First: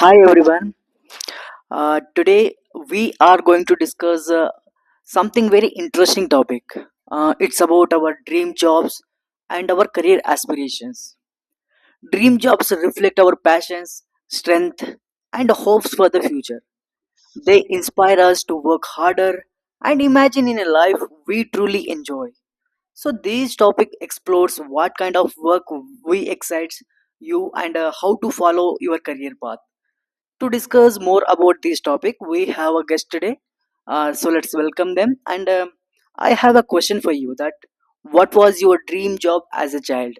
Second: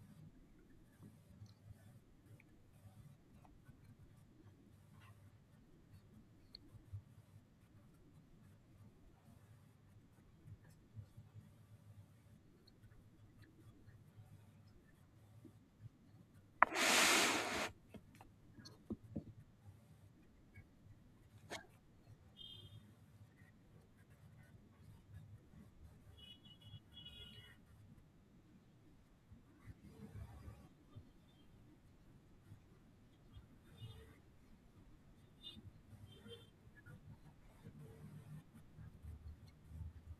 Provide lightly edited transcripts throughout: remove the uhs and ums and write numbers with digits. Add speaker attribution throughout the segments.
Speaker 1: Hi everyone. Today we are going to discuss something very interesting topic. It's about our dream jobs and our career aspirations. Dream jobs reflect our passions, strength, and hopes for the future. They inspire us to work harder and imagine in a life we truly enjoy. So this topic explores what kind of work we excites you and how to follow your career path. To discuss more about this topic, we have a guest today. So let's welcome them. And I have a question for you: that what was your dream job as a child?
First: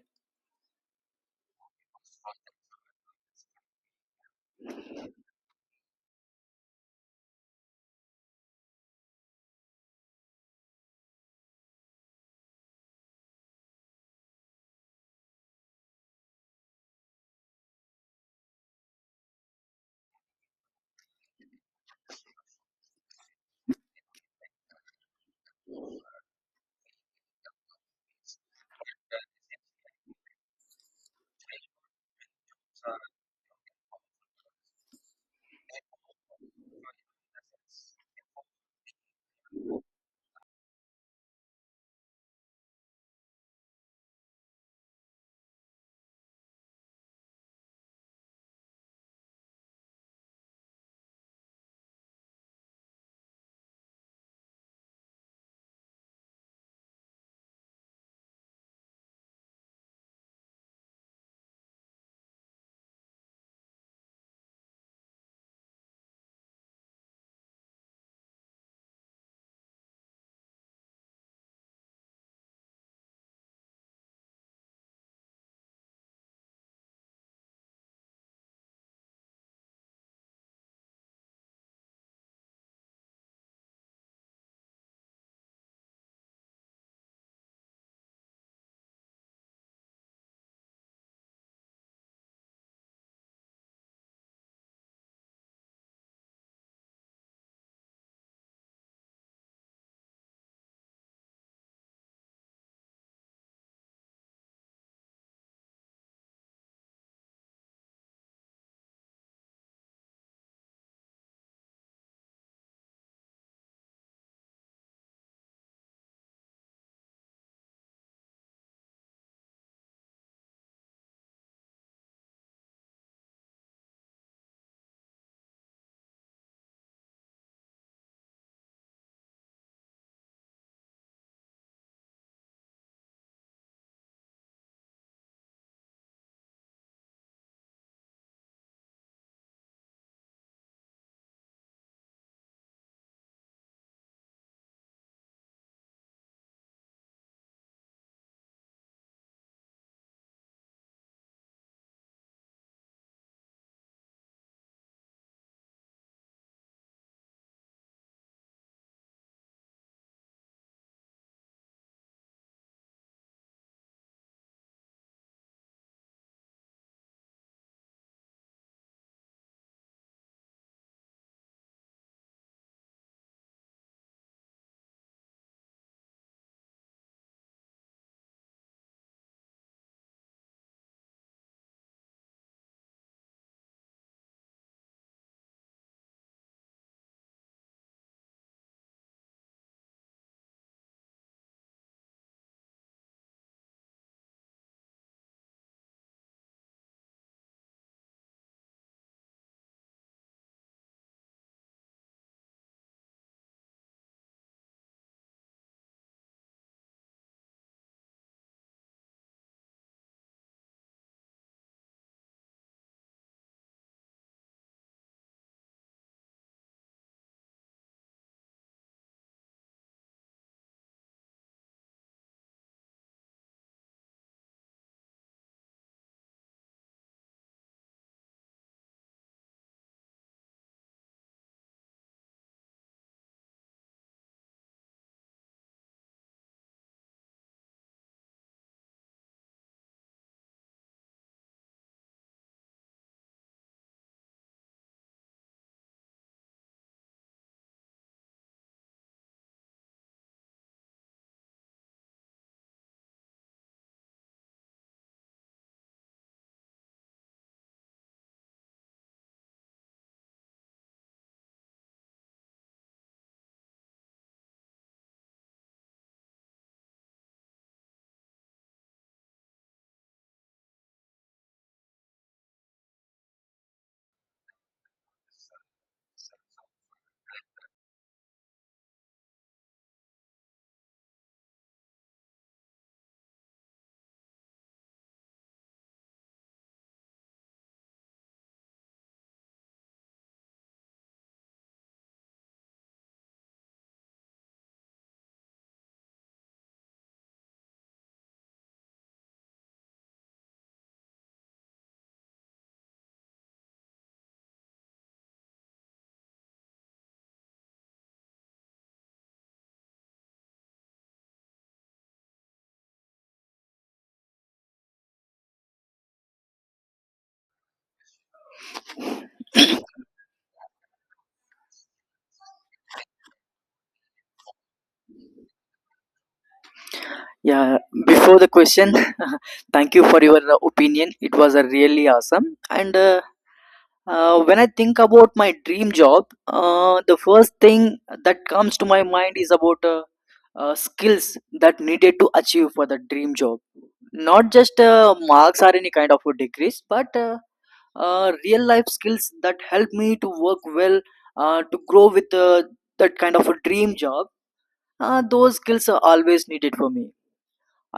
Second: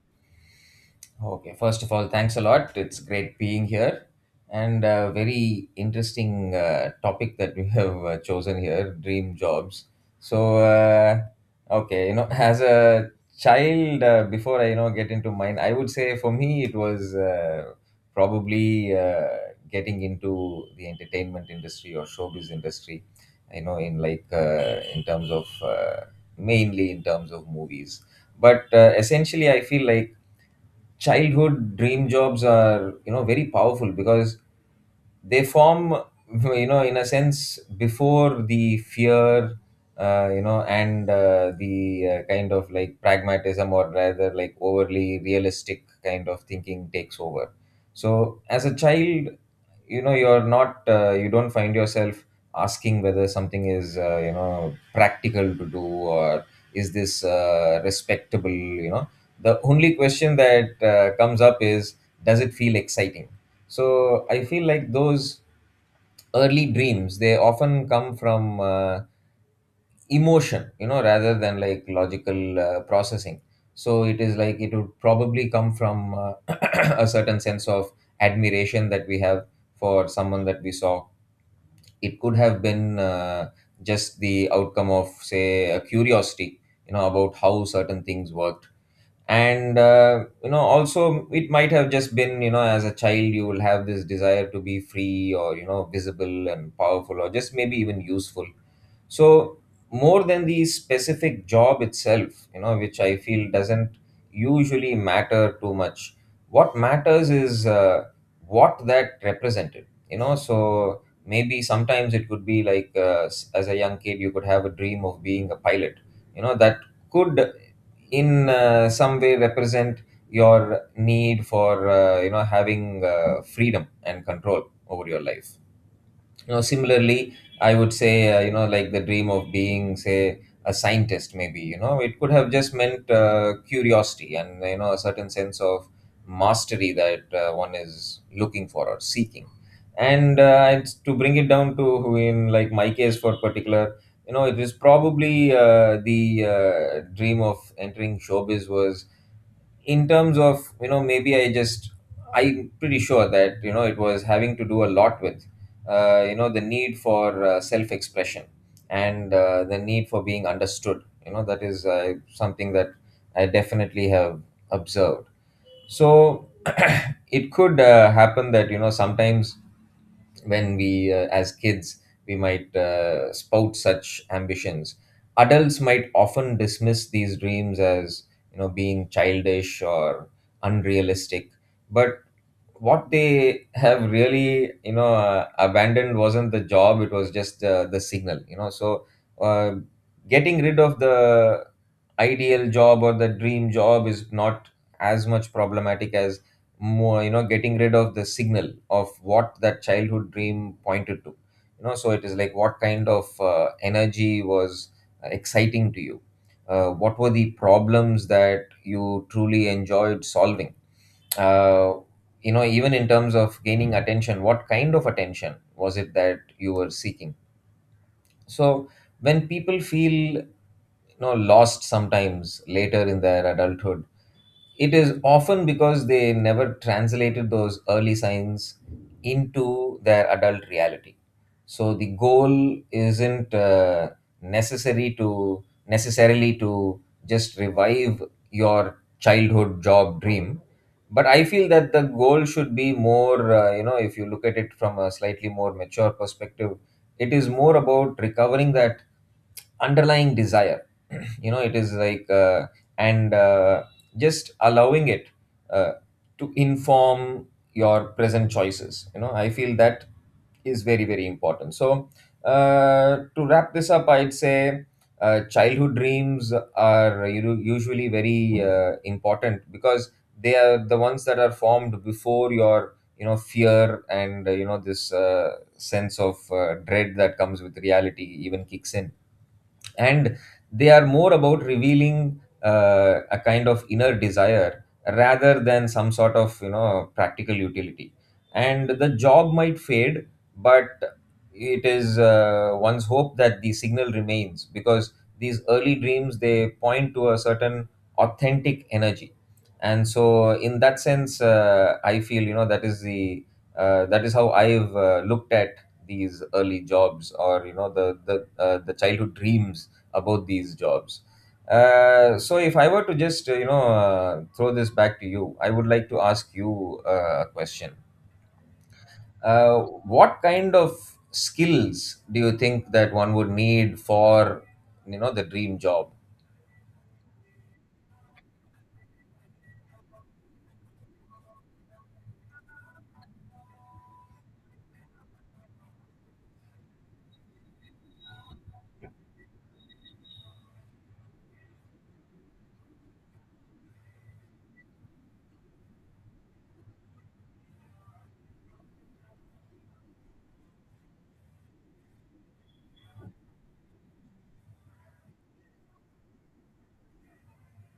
Speaker 2: Okay, first of all, thanks a lot. It's great being here and a very interesting topic that we have chosen here dream jobs. So, uh, as a child, before I get into mine, I would say for me it was probably getting into the entertainment industry or showbiz industry, you know, in terms of mainly in terms of movies. But essentially, I feel like childhood dream jobs are, you know, very powerful because they form, you know, in a sense, before the fear, you know, and the kind of like pragmatism, or rather like overly realistic kind of thinking, takes over. So as a child, you know, you don't find yourself asking whether something is, you know, practical to do, or is this, respectable, you know. The only question that comes up is, does it feel exciting? So I feel like those early dreams, they often come from emotion, you know, rather than like logical processing. So it is like it would probably come from a certain sense of admiration that we have for someone that we saw. It could have been just the outcome of, say, a curiosity, you know, about how certain things worked. And you know, also, it might have just been, you know, as a child, you will have this desire to be free, or, you know, visible and powerful, or just maybe even useful. So more than the specific job itself, you know, which I feel doesn't usually matter too much, what matters is what that represented, you know. So maybe sometimes it could be like, as a young kid, you could have a dream of being a pilot. You know, that could, in some way, represent your need for, you know, having freedom and control over your life. You know, similarly, I would say, you know, like the dream of being, say, a scientist, maybe, you know, it could have just meant curiosity, and, you know, a certain sense of mastery that one is looking for or seeking. And it's, to bring it down to, in like my case for particular, you know, it is probably the dream of entering showbiz was, in terms of, you know, maybe I'm pretty sure that, you know, it was having to do a lot with you know, the need for self expression, and the need for being understood. You know, that is something that I definitely have observed. So it could happen that, you know, sometimes when we, as kids, we might spout such ambitions, adults might often dismiss these dreams as, you know, being childish or unrealistic. But what they have really, you know, abandoned wasn't the job, it was just the signal, you know. So uh, getting rid of the ideal job or the dream job is not as much problematic as, more, you know, getting rid of the signal of what that childhood dream pointed to. You know, so it is like, what kind of energy was exciting to you, what were the problems that you truly enjoyed solving, uh, you know, even in terms of gaining attention, what kind of attention was it that you were seeking? So when people feel, you know, lost sometimes later in their adulthood, it is often because they never translated those early signs into their adult reality. So the goal isn't necessary to necessarily to just revive your childhood job dream. But I feel that the goal should be more, you know, if you look at it from a slightly more mature perspective, it is more about recovering that underlying desire. You know, it is like, and just allowing it uh, to inform your present choices. You know, I feel that is very, very important. So to wrap this up, I'd say childhood dreams are usually very important, because they are the ones that are formed before your, you know, fear and, you know, this, sense of dread that comes with reality even kicks in. And they are more about revealing a kind of inner desire rather than some sort of, you know, practical utility. And the job might fade, but it is, one's hope that the signal remains, because these early dreams, they point to a certain authentic energy. And so, in that sense, I feel, you know, that is how I've looked at these early jobs, or, you know, the childhood dreams about these jobs. So if I were to just, you know, throw this back to you, I would like to ask you a question. Uh, what kind of skills do you think that one would need for, you know, the dream job?
Speaker 1: Yeah. Before the question, thank you for your opinion. It was really awesome. And when I think about my dream job, the first thing that comes to my mind is about skills that needed to achieve for the dream job. Not just marks or any kind of a degrees, but real life skills that help me to work well to grow with that kind of a dream job. Those skills are always needed for me.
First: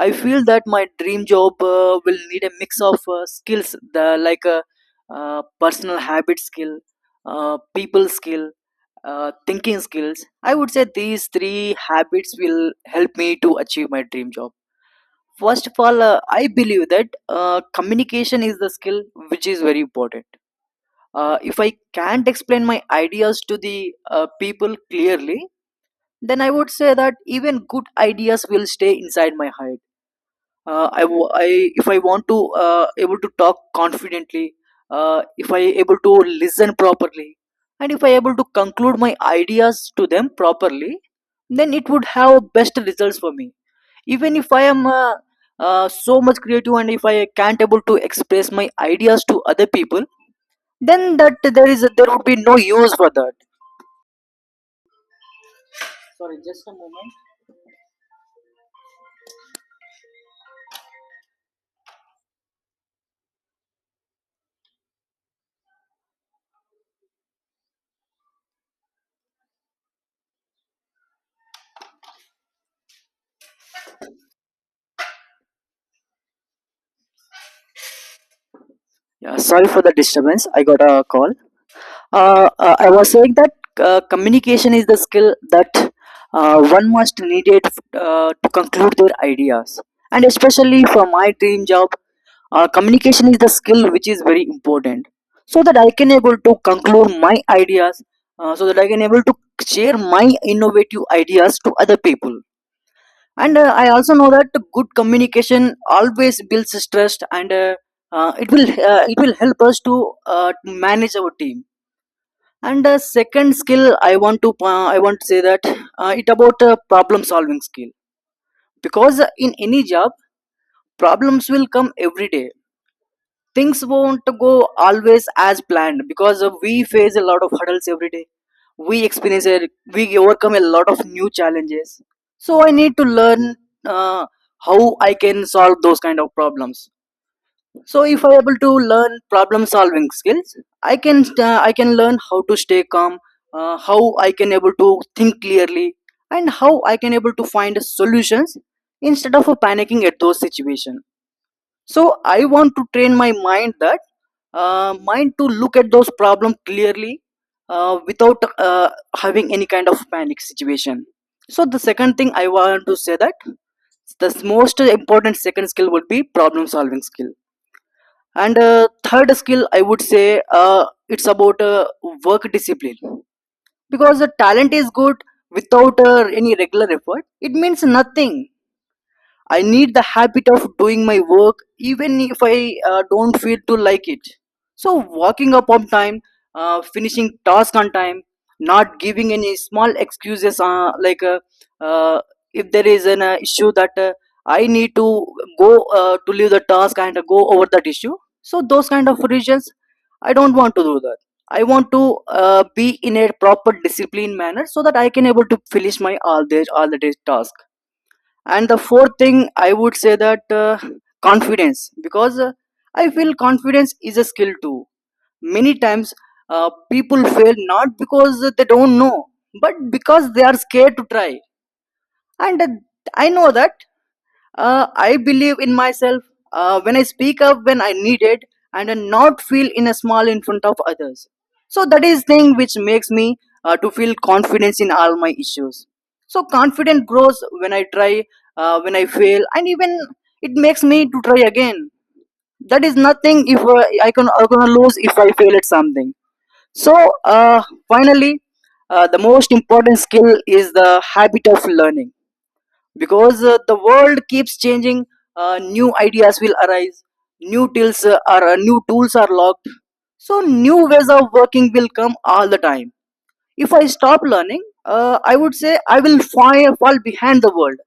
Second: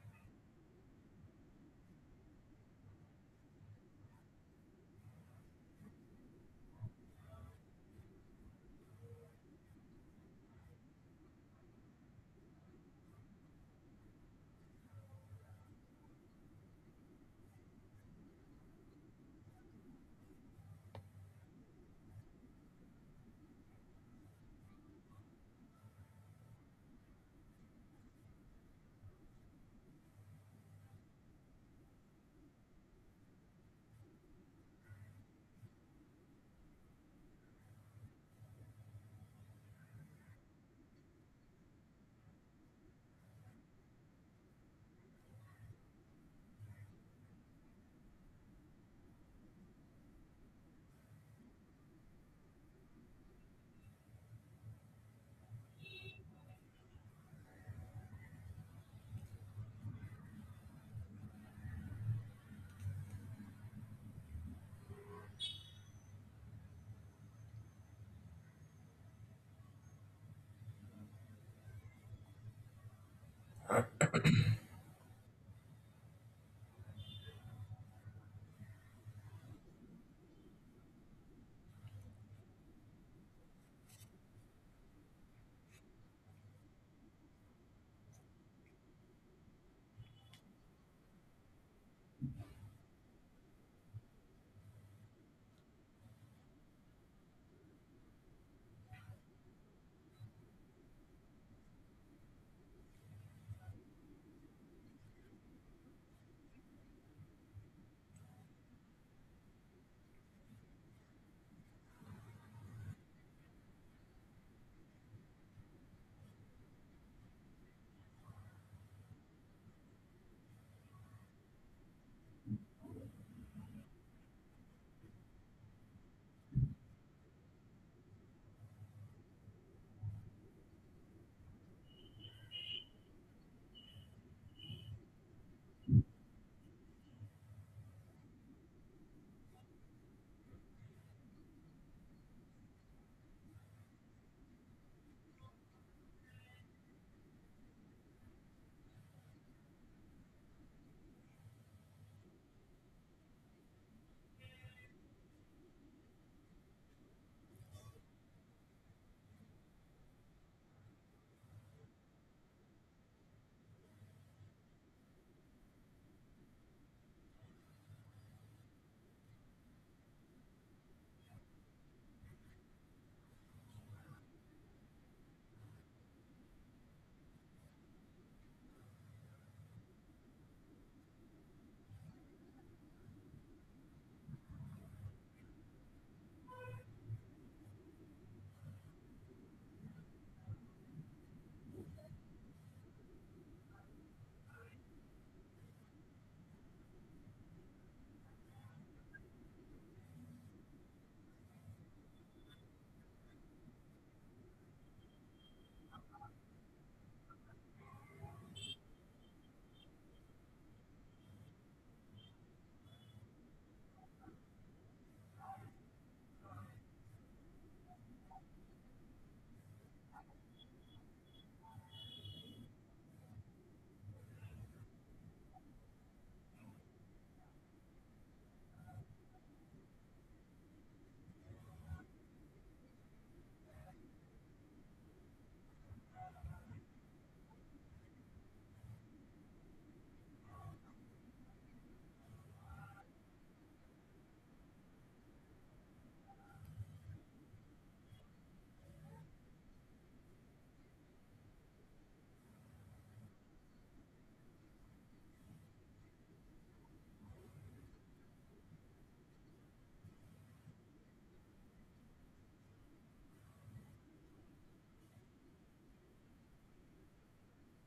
Speaker 1: I feel that my dream job will need a mix of skills the, like personal habit skill, people skill, thinking skills. I would say these three habits will help me to achieve my dream job. First of all, I believe that communication is the skill which is very important. If I can't explain my ideas to the people clearly, then I would say that even good ideas will stay inside my head. I, w- I if I want to able to talk confidently, if I able to listen properly, and if I able to conclude my ideas to them properly, then it would have best results for me. Even if I am so much creative and if I can't able to express my ideas to other people, then that there is there would be no use for that. Sorry, just a moment. Yeah, sorry for the disturbance, I got a call. I was saying that communication is the skill that one must need it to conclude their ideas, and especially for my dream job, communication is the skill which is very important, so that I can able to conclude my ideas, so that I can able to share my innovative ideas to other people. And I also know that good communication always builds trust, and it will help us to uh, manage our team. And second skill I want to I want to say that it about problem solving skill, because in any job problems will come every day. Things won't go always as planned, because we face a lot of hurdles every day. We experience it. We overcome a lot of new challenges. So I need to learn uh, how I can solve those kind of problems. So if I able to learn problem solving skills, I can I can learn how to stay calm, how I can able to think clearly, and how I can able to find solutions, instead of panicking at those situation. So I want to train my mind that mind to look at those problems clearly, without uh, having any kind of panic situation. So the second thing I want to say that the most important second skill would be problem solving skill. And third skill I would say it's about work discipline, because the talent is good, without any regular effort it means nothing. I need the habit of doing my work even if I don't feel to like it. So, walking up on time, finishing task on time, not giving any small excuses like uh, if there is an issue that I need to go to leave the task and go over that issue. So, those kind of reasons, I don't want to do that. I want to be in a proper discipline manner so that I can able to finish my all the day task. And the fourth thing I would say that confidence, because I feel confidence is a skill too. Many times, people fail not because they don't know, but because they are scared to try. And I know that I believe in myself, when I speak up when I need it, and I not feel in a small in front of others. So that is thing which makes me to feel confidence in all my issues. So confidence grows when I try, when I fail, and even it makes me to try again. That is nothing if I can I gonna lose if I fail at something. So finally, the most important skill is the habit of learning, because the world keeps changing. New ideas will arise, new tools are, new tools are locked, so new ways of working will come all the time. If I stop learning, I would say I will fall behind the world.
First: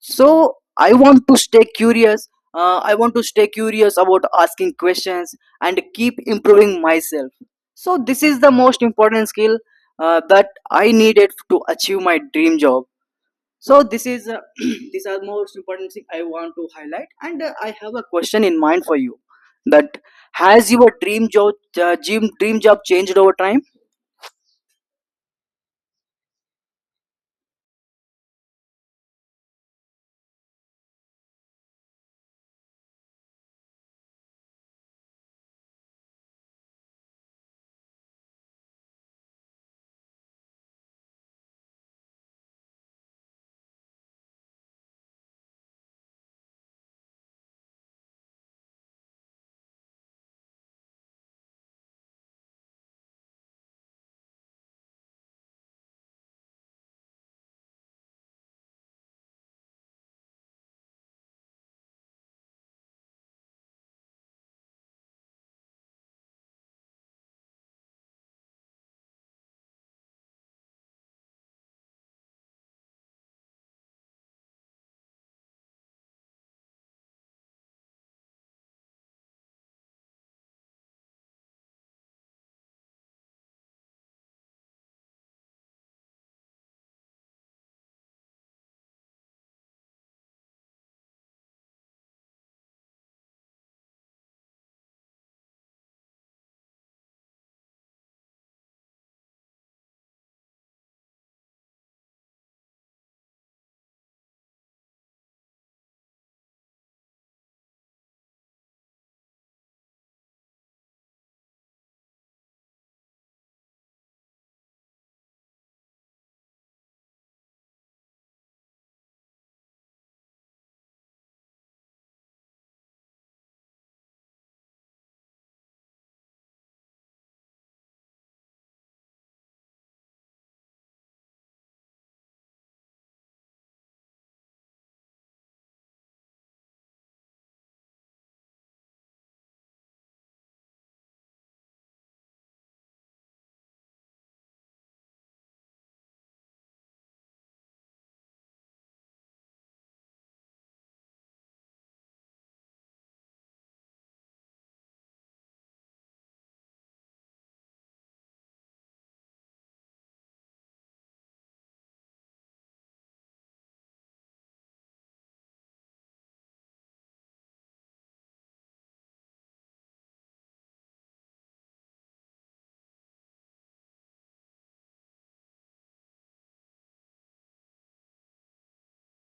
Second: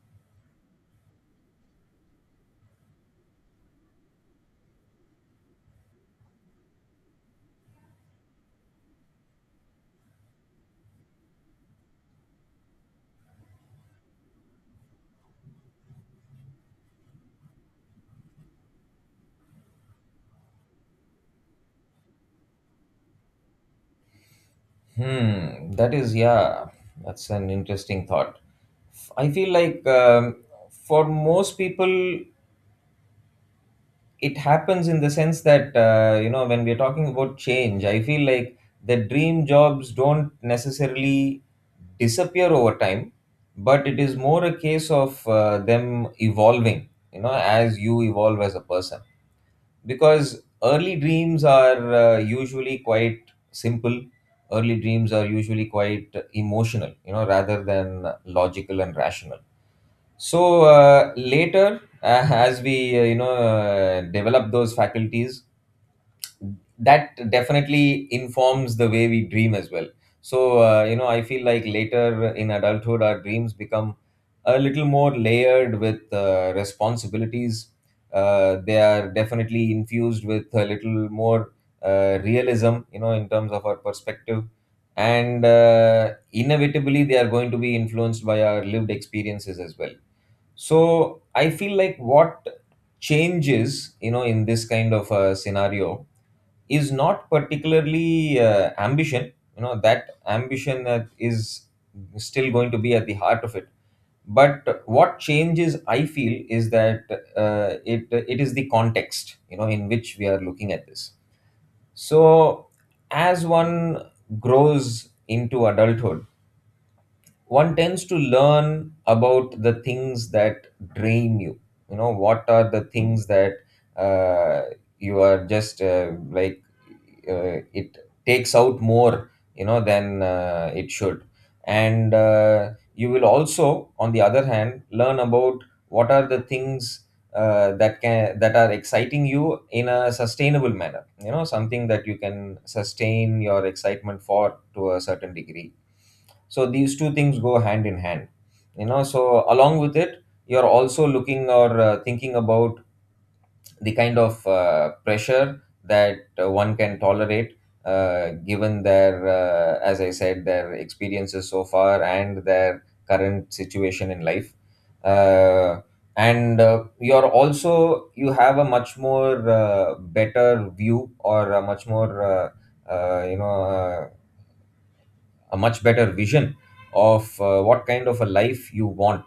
Speaker 1: So I want to stay curious, I want to stay curious about asking questions and keep improving myself. So this is the most important skill that I needed to achieve my dream job. So this is these are most important thing I want to highlight. And I have a question in mind for you, that has your dream job dream job changed over time?
Speaker 2: Hmm, that is, yeah, that's an interesting thought. I feel like, for most people, it happens in the sense that, you know, when we're talking about change, I feel like the dream jobs don't necessarily disappear over time, but it is more a case of them evolving, you know, as you evolve as a person. Because early dreams are usually quite simple. Early dreams are usually quite emotional, you know, rather than logical and rational. So later, as we, you know, develop those faculties, that definitely informs the way we dream as well. So, you know, I feel like later in adulthood, our dreams become a little more layered with responsibilities. They are definitely infused with a little more realism, you know, in terms of our perspective, and inevitably they are going to be influenced by our lived experiences as well. So I feel like what changes, you know, in this kind of a scenario is not particularly ambition. You know, that ambition that is still going to be at the heart of it. But what changes, I feel, is that it is the context, you know, in which we are looking at this. So as one grows into adulthood, one tends to learn about the things that drain you. You know, what are the things that, uh, you are just, it takes out more, you know, than it should. And you will also, on the other hand, learn about what are the things that are exciting you in a sustainable manner, you know, something that you can sustain your excitement for to a certain degree. So these two things go hand in hand. You know, so along with it, you're also looking, or thinking about the kind of pressure that one can tolerate, given their, as I said, their experiences so far, and their current situation in life. Uh, and you're also, you have a much more better view, or a much more, you know, a much better vision of what kind of a life you want,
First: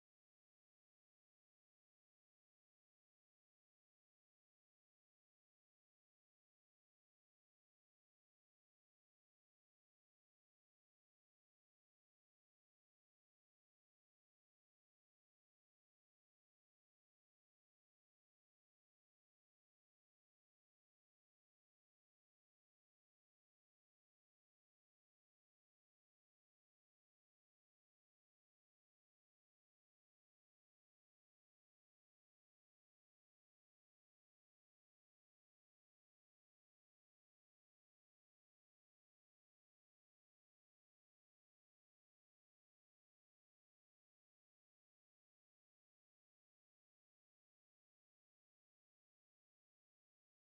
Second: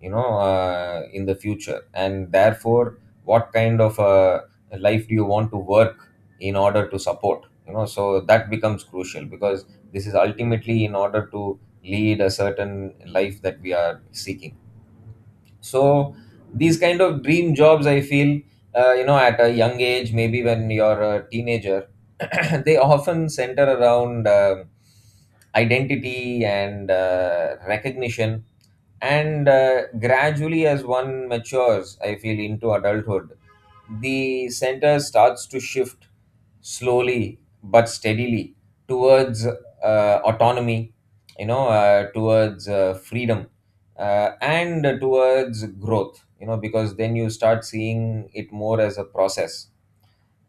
Speaker 2: you know, in the future, and therefore what kind of a life do you want to work in order to support, you know. So that becomes crucial, because this is ultimately in order to lead a certain life that we are seeking. So these kind of dream jobs, I feel, you know, at a young age, maybe when you're a teenager, they often center around identity and recognition. And gradually, as one matures, I feel, into adulthood, the center starts to shift, slowly but steadily, towards autonomy, you know, towards freedom, and towards growth. You know, because then you start seeing it more as a process.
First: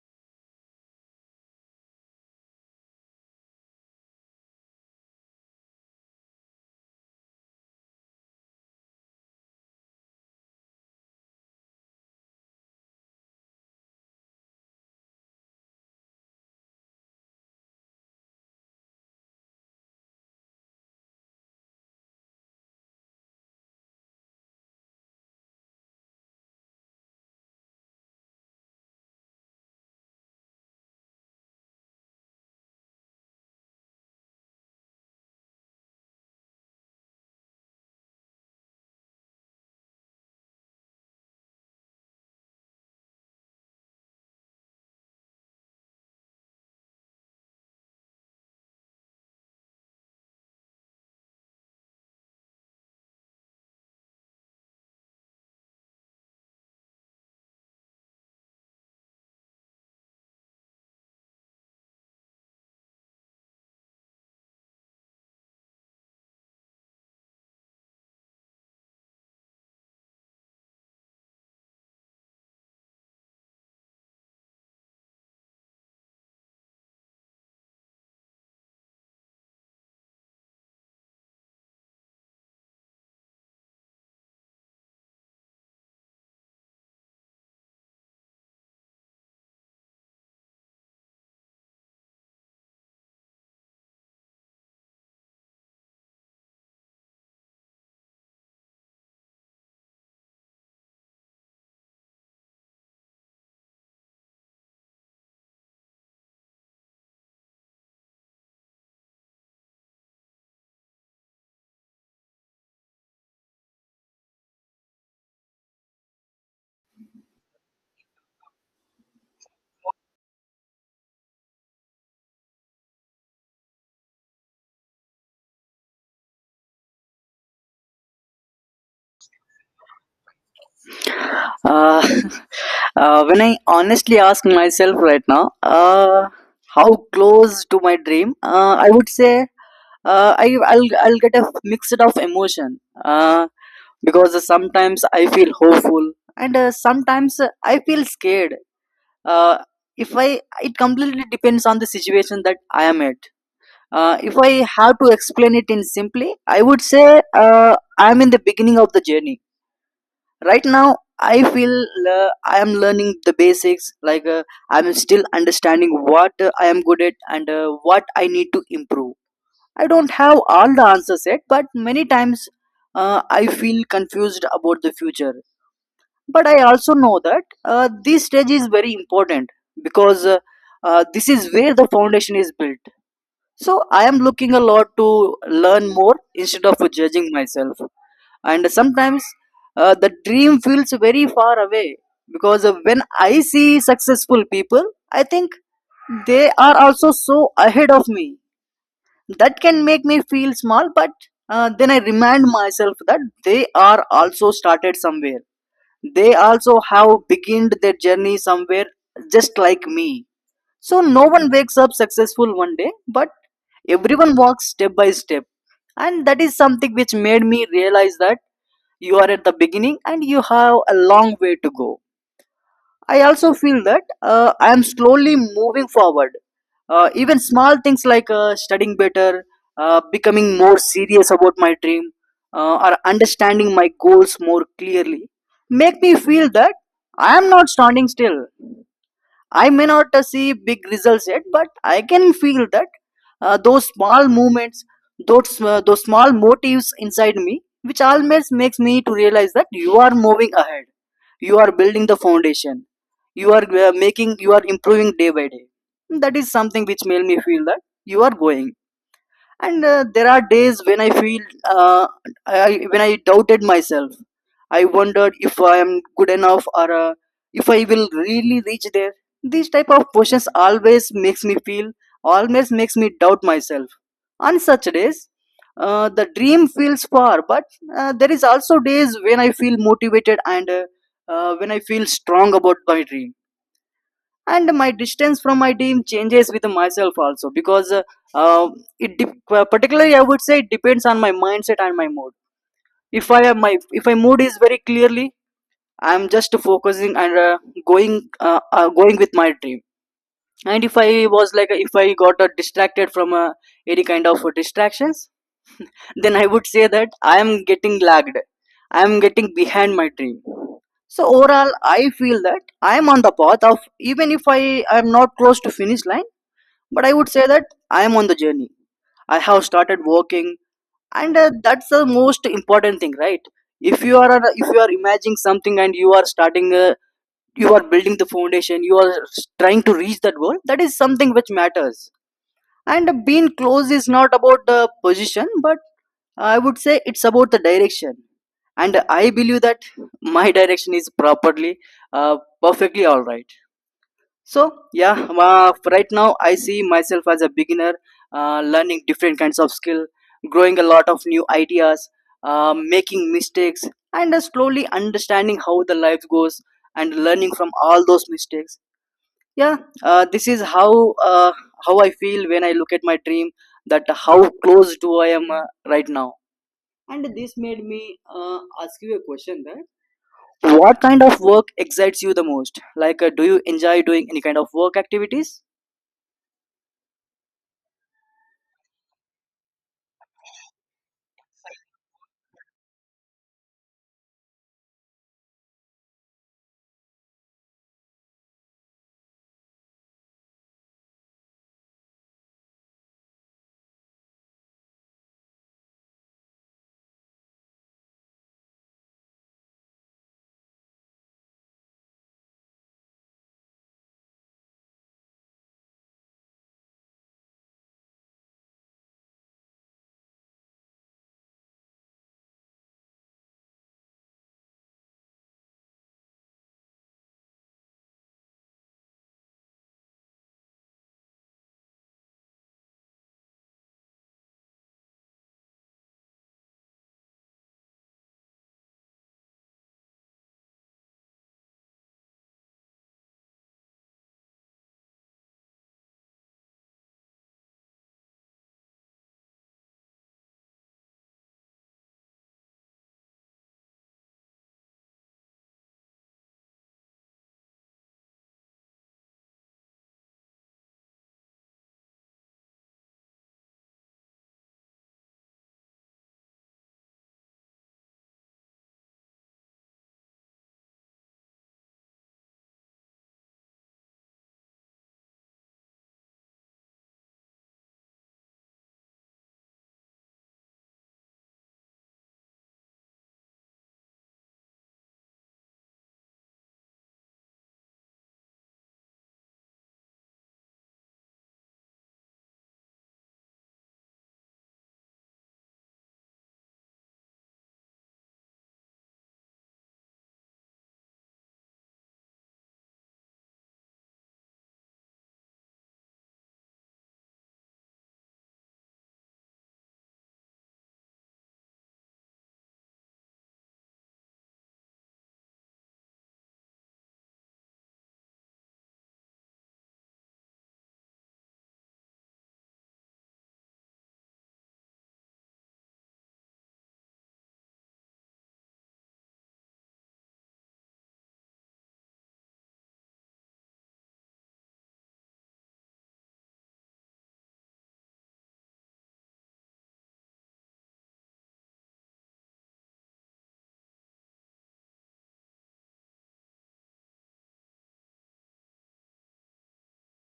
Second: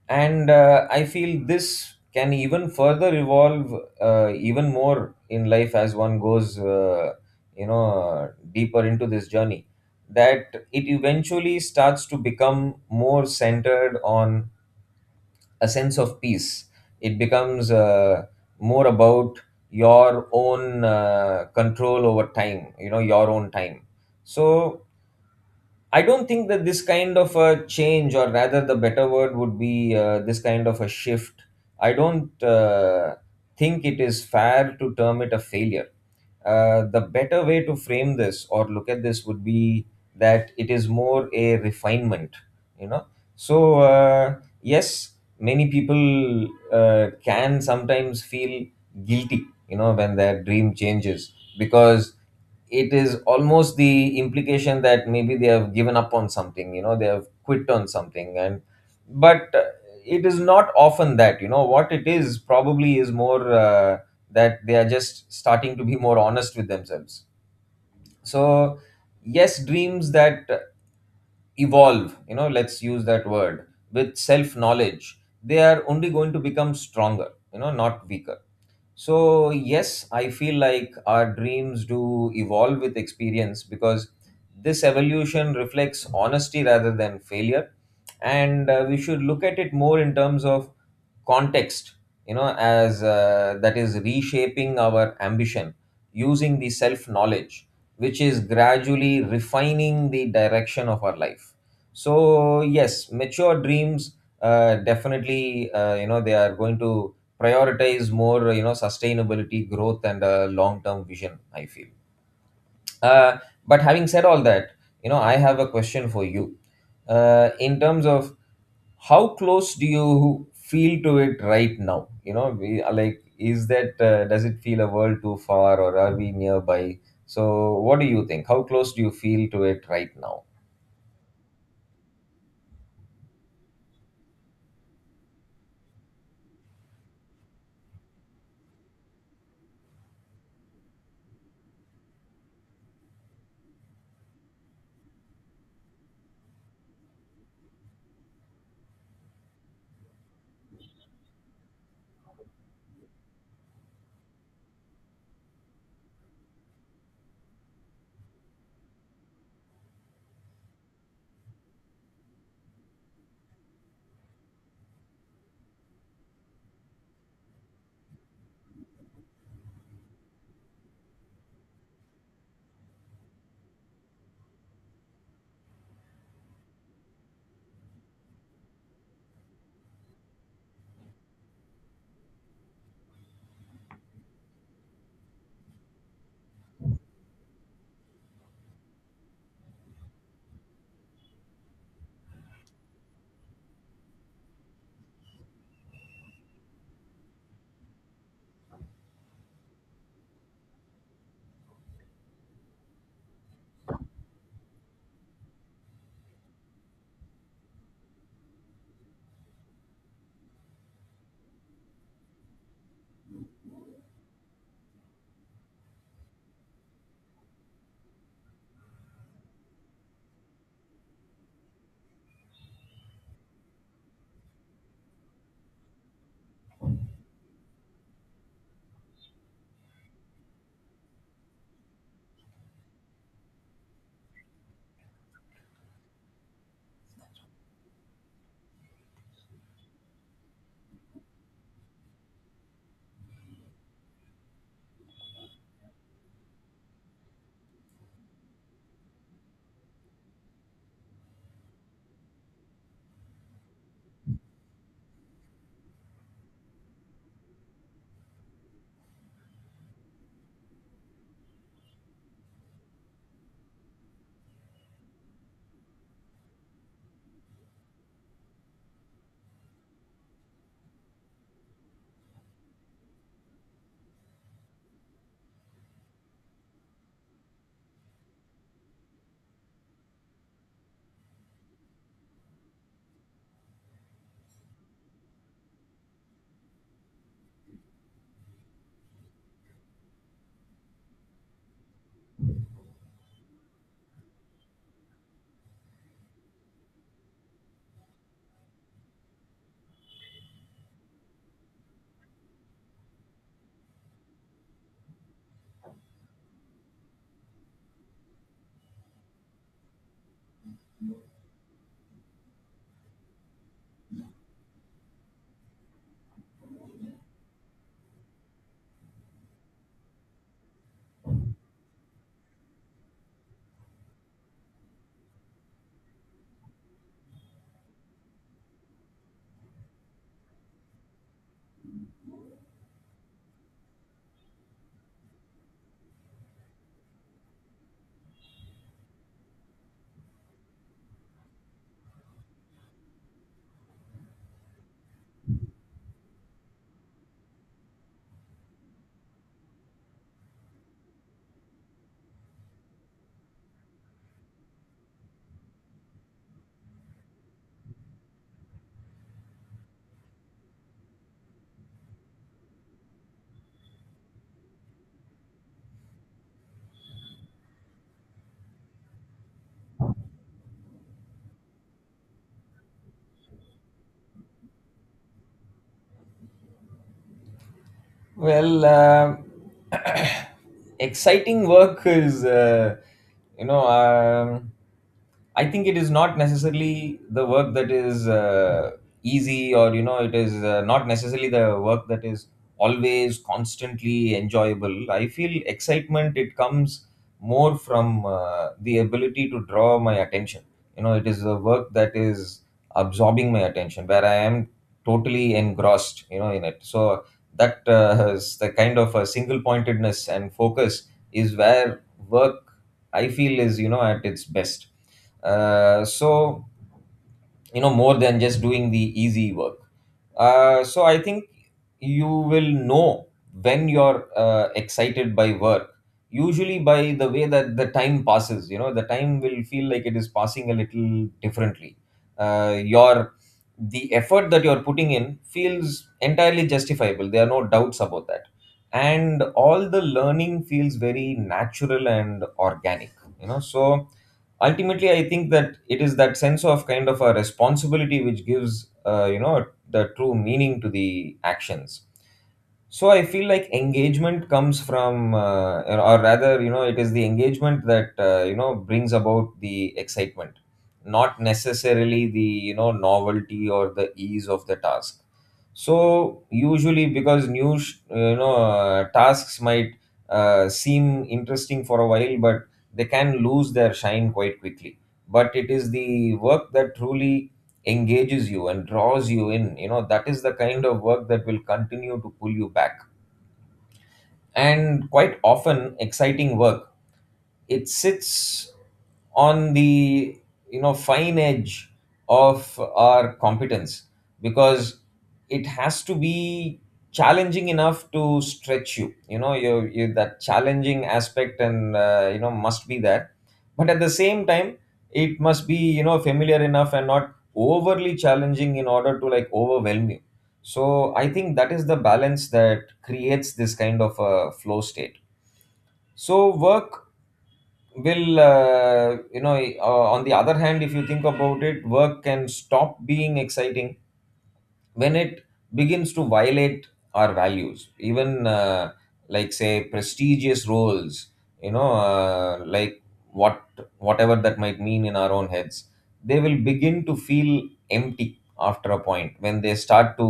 Speaker 2: And I feel this can even further evolve, even more in life, as one goes, you know, deeper into this journey, that it eventually starts to become more centered on a sense of peace. It becomes, more about your own control over time, you know, your own time. So I don't think that this kind of a change, or rather, the better word would be this kind of a shift. I don't think it is fair to term it a failure. The better way to frame this or look at this would be that it is more a refinement, you know. So, uh, yes, many people can sometimes feel guilty, you know, when their dream changes because it is almost the implication that maybe they have given up on something, you know, they have quit on something. And but It is not often that, you know, what it is probably is more that they are just starting to be more honest with themselves. So yes, dreams that evolve, you know, let's use that word, with self knowledge, they are only going to become stronger, you know, not weaker. So, yes, I feel like our dreams do evolve with experience because this evolution reflects honesty rather than failure. And we should look at it more in terms of context, you know, as that is reshaping our ambition, using the self knowledge, which is gradually refining the direction of our life. So yes, mature dreams definitely you know, they are going to prioritize more, you know, sustainability, growth, and long term vision, I feel. uh, but having said all that, you know, I have a question for you in terms of how close do you feel to it right now. You know, we are like, is that does it feel a world too far or are we nearby? So what do you think, how close do you feel to it right now?
Speaker 1: uh, when I honestly ask myself right now, how close to my dream, I would say I'll get a mixed of emotion, uh, because sometimes I feel hopeful and sometimes I feel scared. uh, if I, it completely depends on the situation that I am at. If I have to explain it in simply, I would say uh, I am in the beginning of the journey right now. I feel uh, I am learning the basics, like I am still understanding what I am good at and what I need to improve. I don't have all the answers yet, but many times I feel confused about the future. But I also know that this stage is very important, because this is where the foundation is built. So I am looking a lot to learn more instead of judging myself. And sometimes the dream feels very far away, because when I see successful people, I think they are also so ahead of me, that can make me feel small. But then I remind myself that they are also started somewhere, they also have beginned their journey somewhere, just like me. So no one wakes up successful one day, but everyone walks step by step. And that is something which made me realize that you are at the beginning and you have a long way to go. I also feel that I am slowly moving forward. Even small things like studying better, becoming more serious about my dream, or understanding my goals more clearly make me feel that I am not standing still. I may not see big results yet, but I can feel that those small movements, those small motives inside me, which always makes me to realize that you are moving ahead, you are building the foundation, you are you are improving day by day. That is something which made me feel that you are going. And there are days when I feel uh, when I doubted myself, I wondered if I am good enough or if I will really reach there. These type of questions always makes me feel, always makes me doubt myself. On such days the dream feels far, but there is also days when I feel motivated and when I feel strong about my dream. And my distance from my team changes with myself also, because uh, particularly I would say it depends on my mindset and my mood. If I am my, if my mood is very clearly, I am just focusing and going with my dream. And if I was like, if I got distracted from any kind of distractions, then I would say that I am getting lagged, I am getting behind my dream. So overall I feel that I am on the path of, even if I am not close to finish line. But I would say that I am on the journey. I have started working, and that's the most important thing, right? If you are imagining something and you are starting, you are building the foundation. You are trying to reach that goal. That is something which matters. And being close is not about the position, but I would say it's about the direction. And I believe that my direction is properly, perfectly all right so yeah, right now I see myself as a beginner, learning different kinds of skill, growing a lot of new ideas, making mistakes, and slowly understanding how the life goes and learning from all those mistakes. Yeah, this is uh, how I feel when I look at my dream. That how close do I am right now. And this made me ask you a question that what kind of work excites you the most? Like, do you enjoy doing any kind of work activities?
Speaker 2: Well, exciting work is, you know, I think it is not necessarily the work that is easy, or, you know, it is not necessarily the work that is always constantly enjoyable. I feel excitement, it comes more from the ability to draw my attention. You know, it is the work that is absorbing my attention, where I am totally engrossed, you know, in it. So, that has the kind of a single pointedness and focus, is where work I feel is, you know, at its best. So you know, more than just doing the easy work. So I think you will know when you're excited by work, usually by the way that the time passes. You know, the time will feel like it is passing a little differently. Your, the effort that you're putting in feels entirely justifiable, there are no doubts about that. And all the learning feels very natural and organic, you know. So ultimately I think that it is that sense of kind of a responsibility which gives, you know, the true meaning to the actions. So I feel like engagement comes from, or rather, you know, it is the engagement that, you know, brings about the excitement, not necessarily the, you know, novelty or the ease of the task. So usually, because you know, tasks might seem interesting for a while, but they can lose their shine quite quickly. But it is the work that truly engages you and draws you in, you know, that is the kind of work that will continue to pull you back. And quite often exciting work, it sits on the, you know, fine edge of our competence, because it has to be challenging enough to stretch you. You know, you that challenging aspect, and you know, must be there, but at the same time it must be, you know, familiar enough and not overly challenging in order to like overwhelm you. So I think that is the balance that creates this kind of a flow state. So work will, you know, on the other hand, if you think about it, work can stop being exciting when it begins to violate our values. Even like, say, prestigious roles, you know, like what whatever that might mean in our own heads, they will begin to feel empty after a point, when they start to,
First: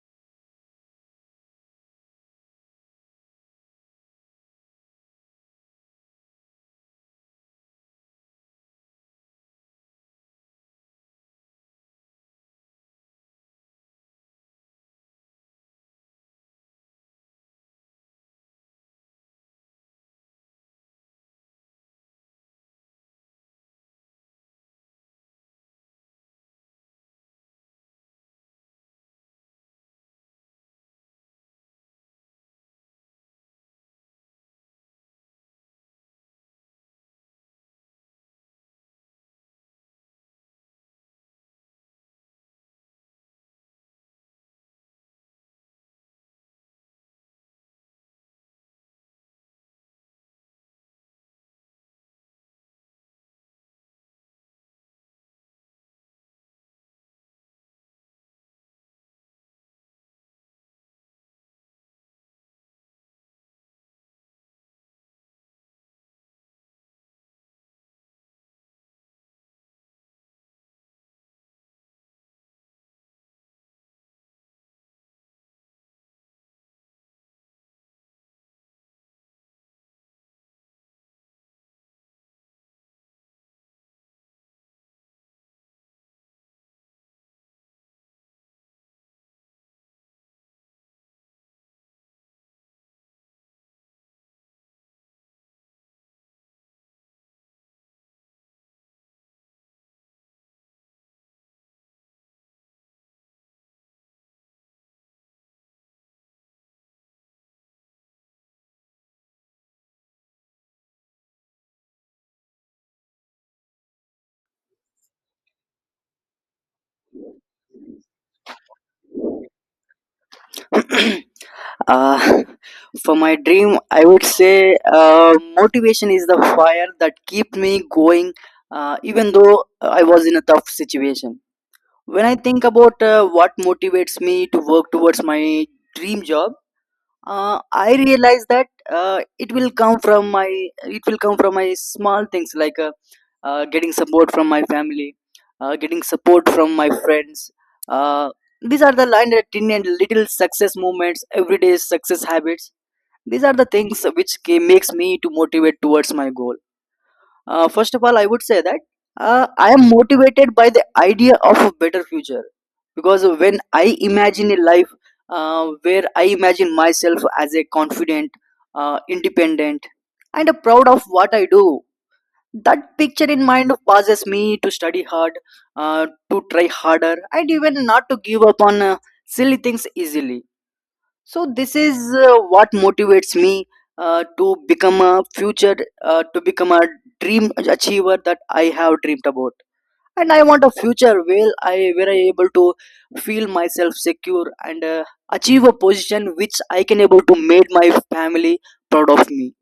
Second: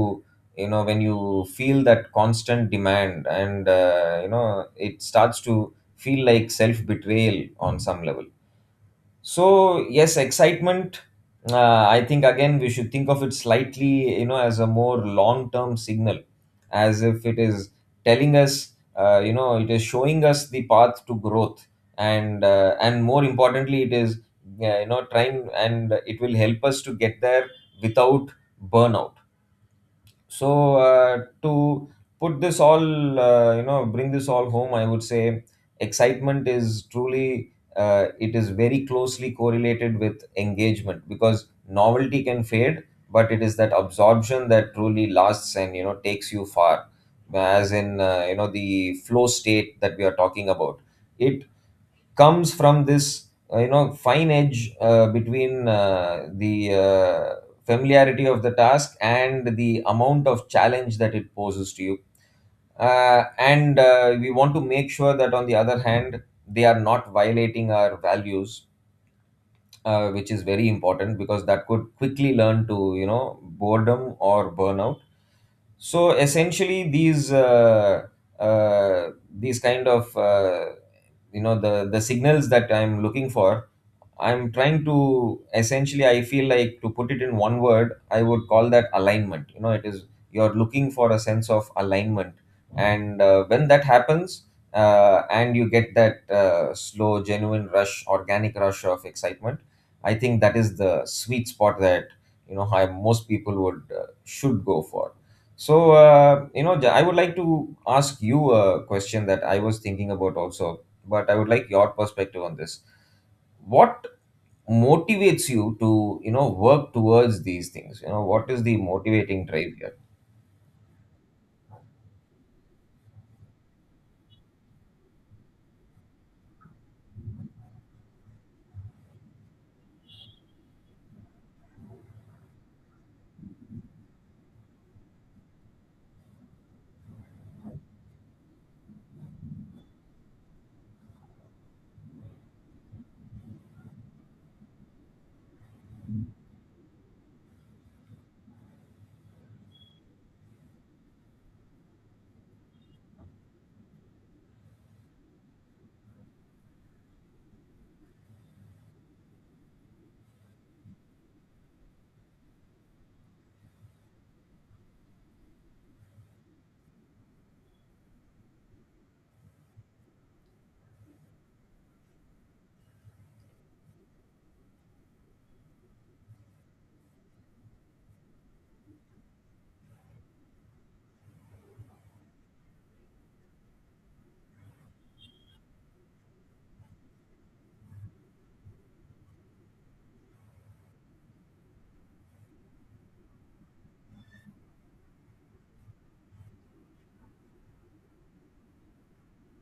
Speaker 2: you know, when you feel that constant demand and, you know, it starts to feel like self betrayal on some level. So yes, excitement. I think again we should think of it slightly, you know, as a more long-term signal, as if it is telling us, you know, it is showing us the path to growth, and more importantly, it is, you know, trying, and it will help us to get there without burnout. So to put this all, you know, bring this all home, I would say excitement is truly, it is very closely correlated with engagement, because novelty can fade, but it is that absorption that truly lasts and, you know, takes you far. As in, you know, the flow state that we are talking about, it comes from this, you know, fine edge between the familiarity of the task and the amount of challenge that it poses to you. And We want to make sure that, on the other hand, they are not violating our values, which is very important, because that could quickly learn to, you know, boredom or burnout. So essentially these, uh, these kind of, you know, the signals that I'm looking for, I'm trying to essentially, I feel like, to put it in one word, I would call that alignment. You know, it is, you're looking for a sense of alignment, and when that happens, and you get that slow, genuine rush, organic rush of excitement, I think that is the sweet spot that, you know, how most people would should go for. So you know, I would like to ask you a question that I was thinking about also, but I would like your perspective on this. What motivates you to, you know, work towards these things? You know, what is the motivating drive here?
Speaker 1: uh, for my dream I would say uh, motivation is the fire that keep me going even though I was in a tough situation when I think about what motivates me to work towards my dream job I realize that it will come from my it will come from my small things like getting support from my family getting support from my friends uh, these are the line that tin and little success moments everyday success habits these are the things which makes me to motivate towards my goal first of all, I would say that I am motivated by the idea of a better future because when I imagine a life where I imagine myself as a confident, independent, and a proud of what I do, that picture in mind causes me to study hard, to try harder, and even not to give up on silly things easily so this is what motivates me to become a future, to become a dream achiever that I have dreamed about. And I want a future where I able to feel myself secure and achieve a position which I can able to make my family proud of me.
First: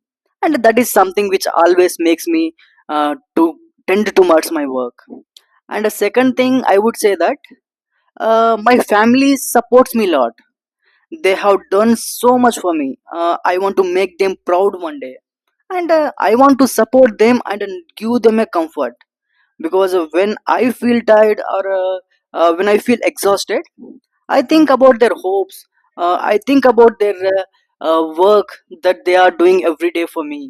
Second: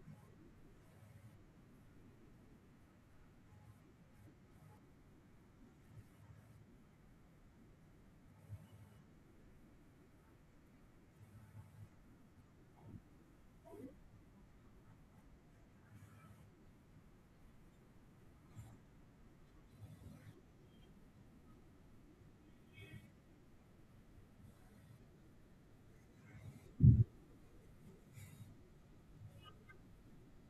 Speaker 1: And that is something which always makes me to tend towards my work. And a second thing I would say that my family supports me a lot. They have done so much for me. I want to make them proud one day and I want to support them and give them a comfort because when I feel tired or when I feel exhausted I think about their hopes, I think about their work that they are doing every day for me,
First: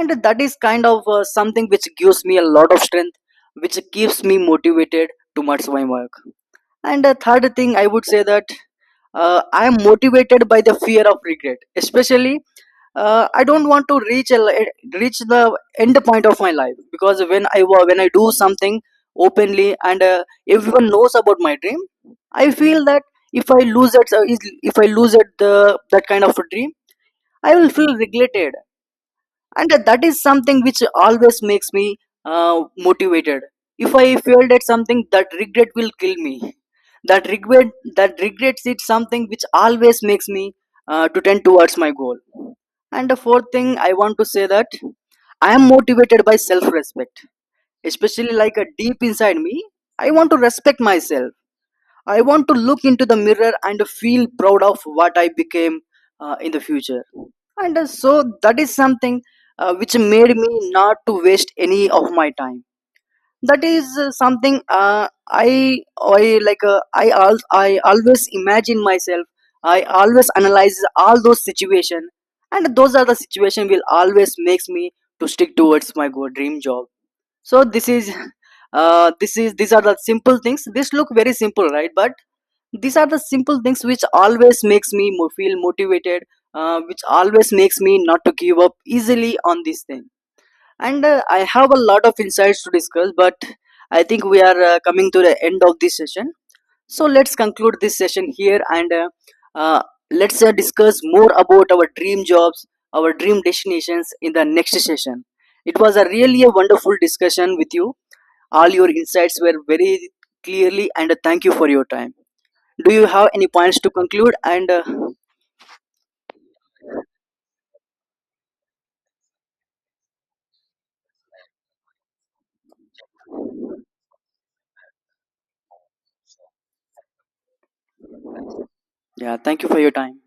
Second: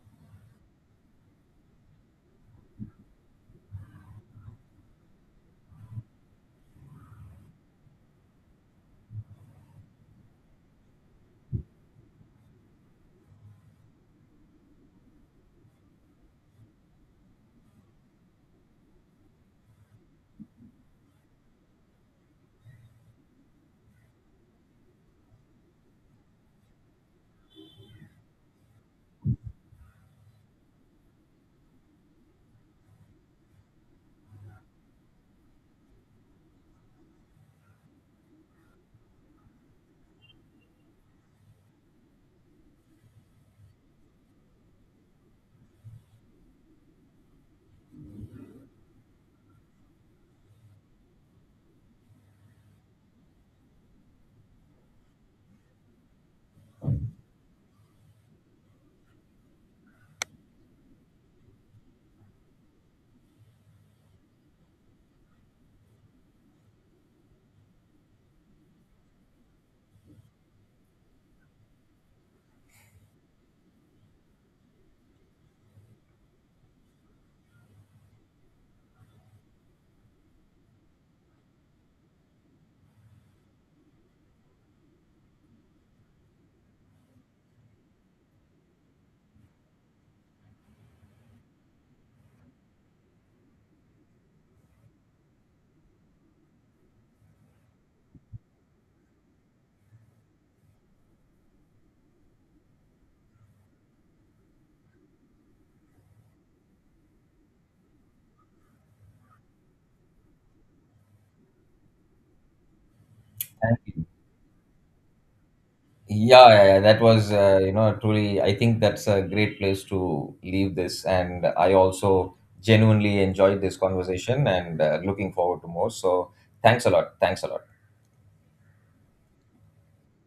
Speaker 1: and that is kind of something which gives me a lot of strength, which keeps me motivated towards my work. And the third thing I would say that I am motivated by the fear of regret. Especially, I don't want to reach a, reach the end point of my life because when I when I do something openly and everyone knows about my dream, I feel that if I lose it, if I lose that the that kind of a dream, I will feel regretted, and that is something which always makes me uh, motivated. If I failed at something, that regret will kill me. That regret, that regrets is something which always makes me to tend towards my goal. And the fourth thing I want to say that I am motivated by self respect, especially like a deep inside me I want to respect myself. I want to look into the mirror and feel proud of what I became in the future. And so that is something which made me not to waste any of my time. That is something I like. I I always imagine myself. I always analyze all those situations, and those are the situation will always makes me to stick towards my go dream job. So this is. This is these are the simple things. This look very simple, right? But these are the simple things which always makes me feel motivated, which always makes me not to give up easily on this thing, and I have a lot of insights to discuss but I think we are coming to the end of this session. So let's conclude this session here and uh, let's discuss more about our dream jobs, our dream destinations in the next session. It was a really a wonderful discussion with you. All your insights were very clearly, and thank you for your time. Do you have any points
Speaker 2: Thank
Speaker 1: to
Speaker 2: you.
Speaker 1: conclude and
Speaker 2: Yeah, yeah, yeah, that was, you know, truly, I think that's a great place to leave this, and I also genuinely enjoyed this conversation, and looking forward to more. So thanks a lot, thanks a lot.
Speaker 1: yeah, thank you for your time.